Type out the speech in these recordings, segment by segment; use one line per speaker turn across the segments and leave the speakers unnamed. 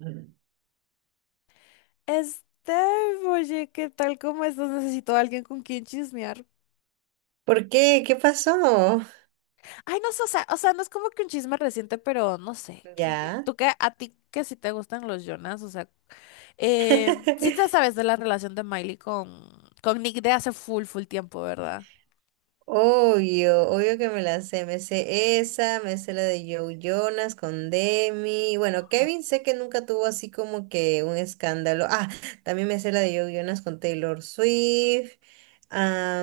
Mm.
Este, oye, ¿qué tal? ¿Cómo estás? Necesito a alguien con quien chismear.
¿Por qué? ¿Qué pasó?
Ay, no sé, o sea, no es como que un chisme reciente, pero no sé.
Ya.
¿Tú qué? ¿A ti que si te gustan los Jonas? O sea, sí te sabes de la relación de Miley con Nick de hace full, full tiempo, ¿verdad?
Obvio, obvio que me la sé. Me sé esa, me sé la de Joe Jonas con Demi. Bueno, Kevin sé que nunca tuvo así como que un escándalo. También me sé la de Joe Jonas con Taylor Swift.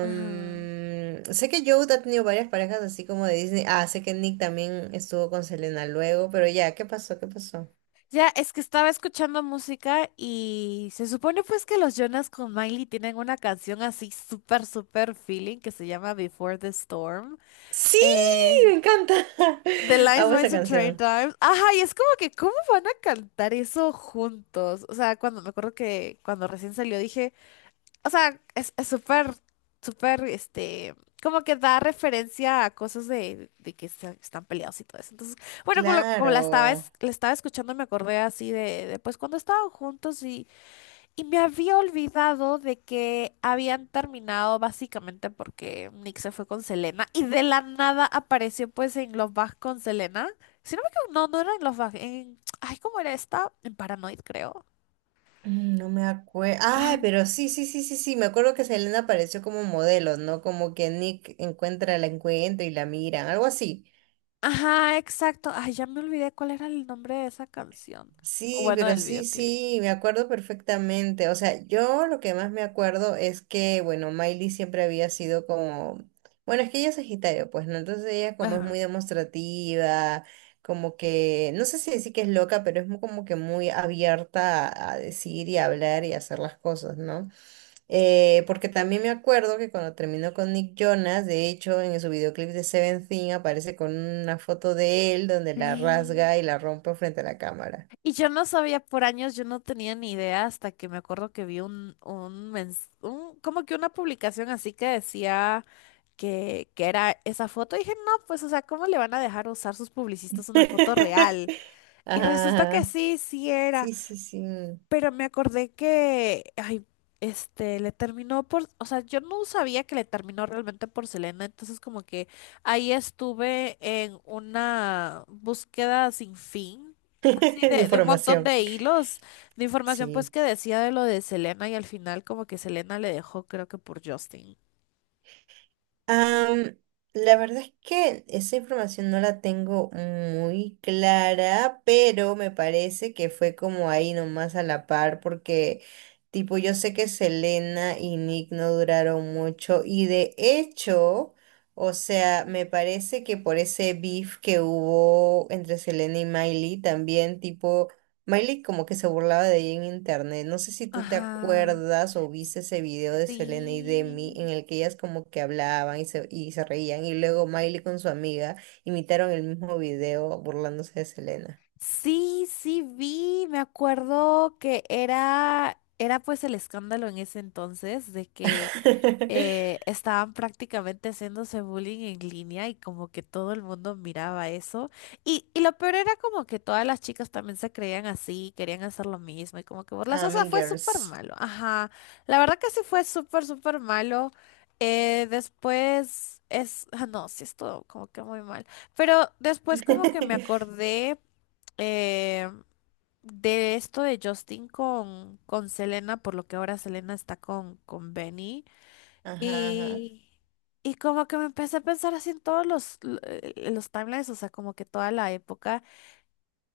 Ajá.
Sé que Joe ha tenido varias parejas así como de Disney. Sé que Nick también estuvo con Selena luego, pero ya, ¿qué pasó? ¿Qué pasó?
Ya, es que estaba escuchando música y se supone pues que los Jonas con Miley tienen una canción así súper, súper feeling que se llama Before the Storm.
Sí,
Eh,
me encanta.
The Lines,
Amo esa
Mice and Train
canción.
Times. Ajá, y es como que, ¿cómo van a cantar eso juntos? O sea, cuando me acuerdo que cuando recién salió dije, o sea, es súper, súper, como que da referencia a cosas de que están peleados y todo eso. Entonces, bueno, como, como la estaba,
Claro,
la estaba escuchando, me acordé así pues cuando estaban juntos y me había olvidado de que habían terminado básicamente porque Nick se fue con Selena y de la nada apareció pues en Love Bug con Selena. Si no me equivoco, no, no era en Love Bug, en... Ay, ¿cómo era esta? En Paranoid, creo.
mm, no me acuerdo.
Ah,
Ay, pero sí, sí, sí, sí, sí, me acuerdo que Selena apareció como modelo, ¿no? Como que Nick encuentra, la encuentra y la miran, algo así.
ajá, exacto. Ay, ya me olvidé cuál era el nombre de esa canción. O
Sí,
bueno,
pero
del
sí,
videoclip.
sí, me acuerdo perfectamente. O sea, yo lo que más me acuerdo es que, bueno, Miley siempre había sido como, bueno, es que ella es Sagitario, pues, ¿no? Entonces ella como es
Ajá.
muy demostrativa, como que, no sé si decir que es loca, pero es mu- como que muy abierta a decir y a hablar y a hacer las cosas, ¿no? Porque también me acuerdo que cuando terminó con Nick Jonas, de hecho, en su videoclip de Seventeen aparece con una foto de él donde la
Sí.
rasga y la rompe frente a la cámara.
Y yo no sabía por años, yo no tenía ni idea hasta que me acuerdo que vi como que una publicación así que decía que era esa foto. Y dije, no, pues, o sea, ¿cómo le van a dejar usar sus publicistas una foto real? Y
Ajá,
resulta que
ajá.
sí, sí era.
Sí, sí, sí.
Pero me acordé que, ay, le terminó por, o sea, yo no sabía que le terminó realmente por Selena, entonces como que ahí estuve en una búsqueda sin fin, así
De
de un montón
información.
de hilos de información pues
Sí.
que decía de lo de Selena y al final como que Selena le dejó creo que por Justin.
Am, la verdad es que esa información no la tengo muy clara, pero me parece que fue como ahí nomás a la par, porque tipo yo sé que Selena y Nick no duraron mucho y de hecho, o sea, me parece que por ese beef que hubo entre Selena y Miley también, tipo... Miley como que se burlaba de ella en internet. No sé si tú te
Ajá,
acuerdas o viste ese video de Selena y Demi en
sí.
el que ellas como que hablaban y se reían y luego Miley con su amiga imitaron el mismo video burlándose de Selena.
Sí, sí vi, me acuerdo que era pues el escándalo en ese entonces de que estaban prácticamente haciéndose bullying en línea y como que todo el mundo miraba eso. Y lo peor era como que todas las chicas también se creían así, querían hacer lo mismo y como que burlas.
Ah,
O sea,
Mean
fue súper
Girls.
malo. Ajá. La verdad que sí fue súper, súper malo. Después es... Ah, no, sí estuvo como que muy mal. Pero después como que me acordé eh, de esto de Justin con Selena, por lo que ahora Selena está con Benny.
Ajá, ajá.
Y, y como que me empecé a pensar así en todos los timelines, o sea, como que toda la época.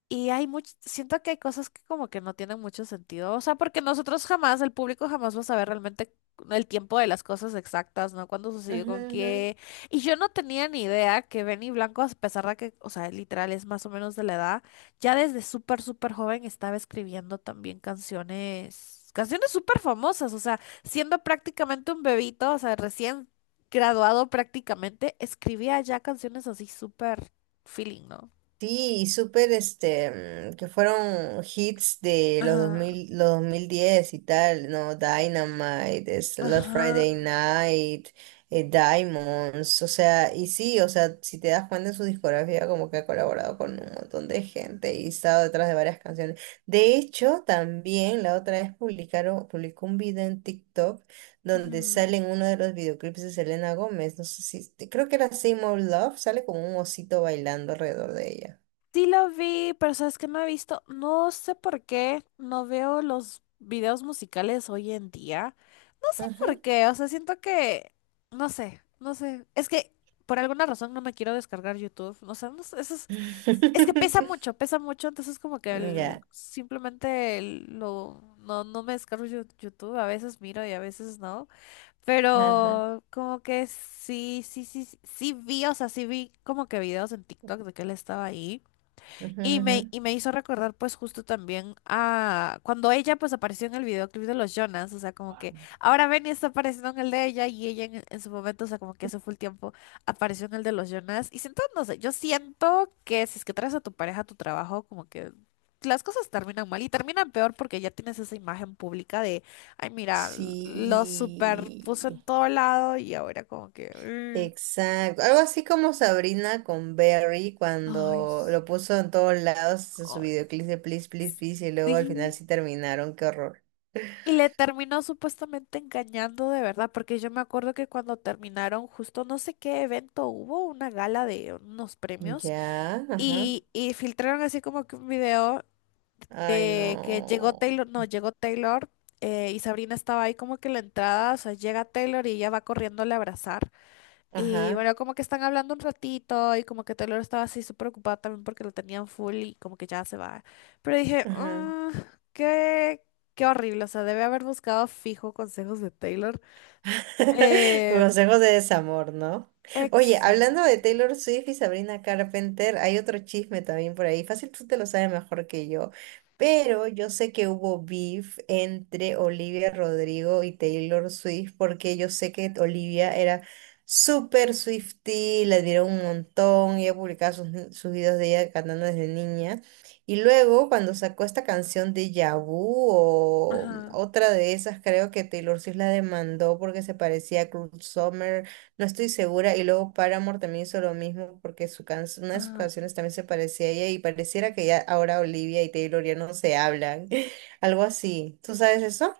Y hay mucho, siento que hay cosas que como que no tienen mucho sentido, o sea, porque nosotros jamás, el público jamás va a saber realmente el tiempo de las cosas exactas, ¿no? Cuándo sucedió
Ujú,
con
ujú.
qué. Y yo no tenía ni idea que Benny Blanco, a pesar de que, o sea, literal es más o menos de la edad, ya desde súper, súper joven estaba escribiendo también canciones, canciones súper famosas, o sea, siendo prácticamente un bebito, o sea, recién graduado prácticamente, escribía ya canciones así súper feeling, ¿no?
Sí, y súper, este, mm, que fueron hits de los dos
Ajá.
mil los 2010 y tal, ¿no? Dynamite, es Last
Ajá.
Friday Night, Diamonds, o sea, y sí, o sea, si te das cuenta en su discografía, como que ha colaborado con un montón de gente y estado detrás de varias canciones. De hecho, también la otra vez publicaron, publicó un video en TikTok donde
Ujú.
sale en uno de los videoclips de Selena Gómez, no sé si, creo que era Same Old Love, sale como un osito bailando alrededor de ella.
Sí lo vi, pero sabes que no he visto, no sé por qué, no veo los videos musicales hoy en día. No sé
Ajá.
por qué, o sea, siento que, no sé, no sé. Es que por alguna razón no me quiero descargar YouTube, no sé, no sé, eso es que pesa mucho, entonces como que
Ya.
no, no me descargo YouTube, a veces miro y a veces no.
Ajá.
Pero como que sí, sí, sí, sí sí vi, o sea, sí vi como que videos en TikTok de que él estaba ahí.
Ujú,
Y me,
ujú.
y me hizo recordar pues justo también a cuando ella pues apareció en el videoclip de los Jonas, o sea, como que ahora Benny está apareciendo en el de ella y ella en su momento, o sea, como que hace full tiempo apareció en el de los Jonas. Y siento, no sé, yo siento que si es que traes a tu pareja a tu trabajo, como que las cosas terminan mal y terminan peor porque ya tienes esa imagen pública de, ay, mira, lo super puso
Sí.
en todo lado y ahora como que... Mm.
Exacto. Algo así como Sabrina con Berry
Ay,
cuando
sí.
lo puso en todos lados en su
Ay.
videoclip de Please, Please, Please y luego al final
Sí.
sí terminaron. Qué horror.
Y le terminó supuestamente engañando de verdad, porque yo me acuerdo que cuando terminaron justo no sé qué evento hubo, una gala de unos premios,
Ya. Ajá.
y filtraron así como que un video
Ay,
de que llegó
no.
Taylor, no, llegó Taylor, y Sabrina estaba ahí como que en la entrada, o sea, llega Taylor y ella va corriendo a abrazar. Y
Ajá.
bueno, como que están hablando un ratito y como que Taylor estaba así súper ocupada también porque lo tenían full y como que ya se va. Pero dije,
Ajá.
"Mm, qué, qué horrible, o sea, debe haber buscado fijo consejos de Taylor. Eh,
Consejos de desamor, ¿no? Oye,
exa.
hablando de Taylor Swift y Sabrina Carpenter, hay otro chisme también por ahí. Fácil, tú te lo sabes mejor que yo. Pero yo sé que hubo beef entre Olivia Rodrigo y Taylor Swift porque yo sé que Olivia era súper Swiftie, la admiró un montón, ella publicaba sus, sus videos de ella cantando desde niña. Y luego, cuando sacó esta canción de Yabu o
Ajá,
otra de esas, creo que Taylor Swift la demandó porque se parecía a Cruel Summer, no estoy segura. Y luego Paramore también hizo lo mismo porque su can- una de sus
ajá.
canciones también se parecía a ella y pareciera que ya ahora Olivia y Taylor ya no se hablan. Algo así. ¿Tú sabes eso?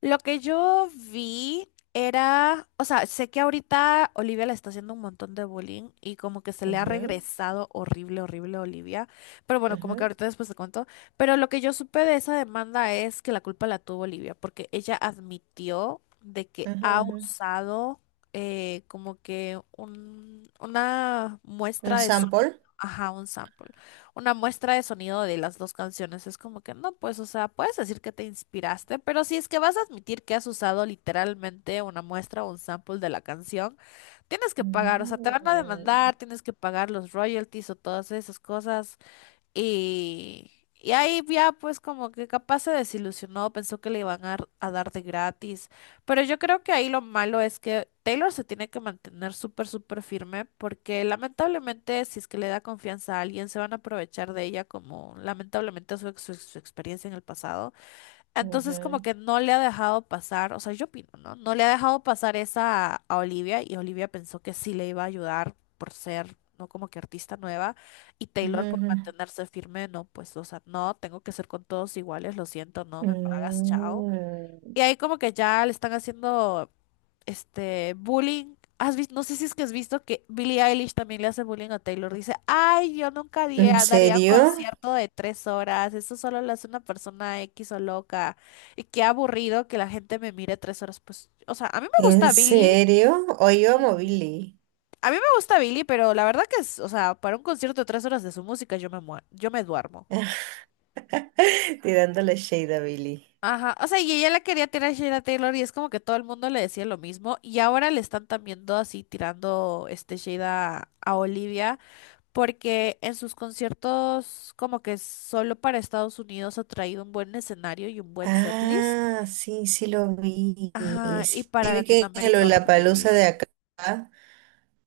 Lo que yo vi era, o sea, sé que ahorita Olivia le está haciendo un montón de bullying y como que se le ha
Ujú,
regresado horrible, horrible a Olivia, pero bueno, como que
ujú,
ahorita después te cuento, pero lo que yo supe de esa demanda es que la culpa la tuvo Olivia, porque ella admitió de que
ujú,
ha
ujú.
usado como que una muestra
¿Un
de sonido,
sample?
ajá, un sample una muestra de sonido de las dos canciones. Es como que no, pues, o sea, puedes decir que te inspiraste, pero si es que vas a admitir que has usado literalmente una muestra o un sample de la canción, tienes que pagar, o sea, te van a
Mm,
demandar, tienes que pagar los royalties o todas esas cosas. Y ahí ya pues como que capaz se desilusionó, pensó que le iban a dar de gratis. Pero yo creo que ahí lo malo es que Taylor se tiene que mantener súper, súper firme porque lamentablemente si es que le da confianza a alguien, se van a aprovechar de ella como lamentablemente su, ex- su su experiencia en el pasado. Entonces como
ujú,
que no le ha dejado pasar, o sea, yo opino, ¿no? No le ha dejado pasar esa a Olivia y Olivia pensó que sí le iba a ayudar por ser, ¿no? Como que artista nueva y
ujú,
Taylor por
ujú.
mantenerse firme, no, pues, o sea, no, tengo que ser con todos iguales, lo siento, no, me pagas, chao. Y
Mm.
ahí como que ya le están haciendo bullying. Has visto, no sé si es que has visto que Billie Eilish también le hace bullying a Taylor. Dice, ay, yo nunca
¿En
daría un
serio?
concierto de 3 horas. Eso solo lo hace una persona X o loca. Y qué aburrido que la gente me mire 3 horas. Pues, o sea, a mí me
¿En
gusta Billie.
serio? Hoy amo a
Sí.
Billy,
A mí me gusta Billie, pero la verdad que es, o sea, para un concierto de 3 horas de su música yo me duermo.
tirándole shade a Billy.
Ajá, o sea, y ella la quería tirar a Sheila Taylor y es como que todo el mundo le decía lo mismo y ahora le están también todo así tirando este Sheila a Olivia porque en sus conciertos como que solo para Estados Unidos ha traído un buen escenario y un buen setlist.
Ah, sí, sí lo vi.
Ajá, y
Sí, sí
para
vi que en el
Latinoamérica
Lollapalooza de
horrible.
acá.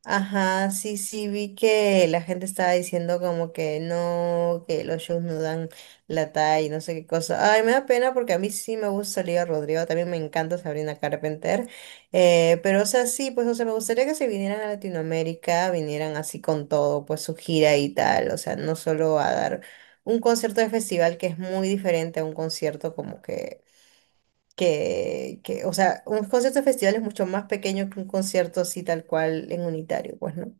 Ajá, sí, sí, vi que la gente estaba diciendo como que no, que los shows no dan la talla y no sé qué cosa. Ay, me da pena porque a mí sí me gusta Olivia Rodrigo, también me encanta Sabrina Carpenter. Pero, o sea, sí, pues, o sea, me gustaría que se vinieran a Latinoamérica, vinieran así con todo, pues su gira y tal. O sea, no solo a dar un concierto de festival que es muy diferente a un concierto como que o sea, un concierto de festival es mucho más pequeño que un concierto así tal cual en unitario, pues, ¿no?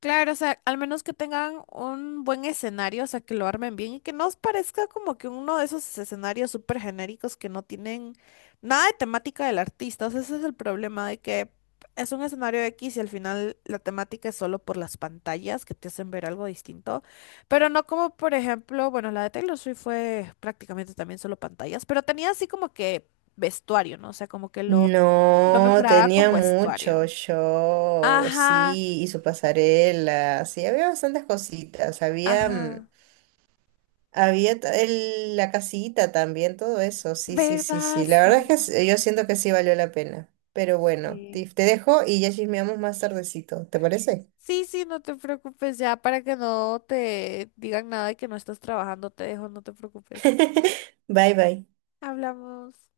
Claro, o sea, al menos que tengan un buen escenario, o sea, que lo armen bien y que no os parezca como que uno de esos escenarios súper genéricos que no tienen nada de temática del artista. O sea, ese es el problema de que es un escenario X y al final la temática es solo por las pantallas que te hacen ver algo distinto, pero no como, por ejemplo, bueno, la de Taylor Swift fue prácticamente también solo pantallas, pero tenía así como que vestuario, ¿no? O sea, como que lo
No,
mejoraba
tenía
con
mucho
vestuario.
show,
Ajá,
sí, y su pasarela, sí, había bastantes cositas, había, mm,
ajá.
había ta- el- la casita también, todo eso, sí, sí, sí,
¿Verdad?
sí, la verdad es que
Sí,
s- yo siento que sí valió la pena, pero bueno,
sí.
Tiff, te dejo y ya chismeamos más tardecito, ¿te parece?
Sí, sí, no te preocupes ya para que no te digan nada de que no estás trabajando, te dejo, no te preocupes.
Bye, bye.
Hablamos.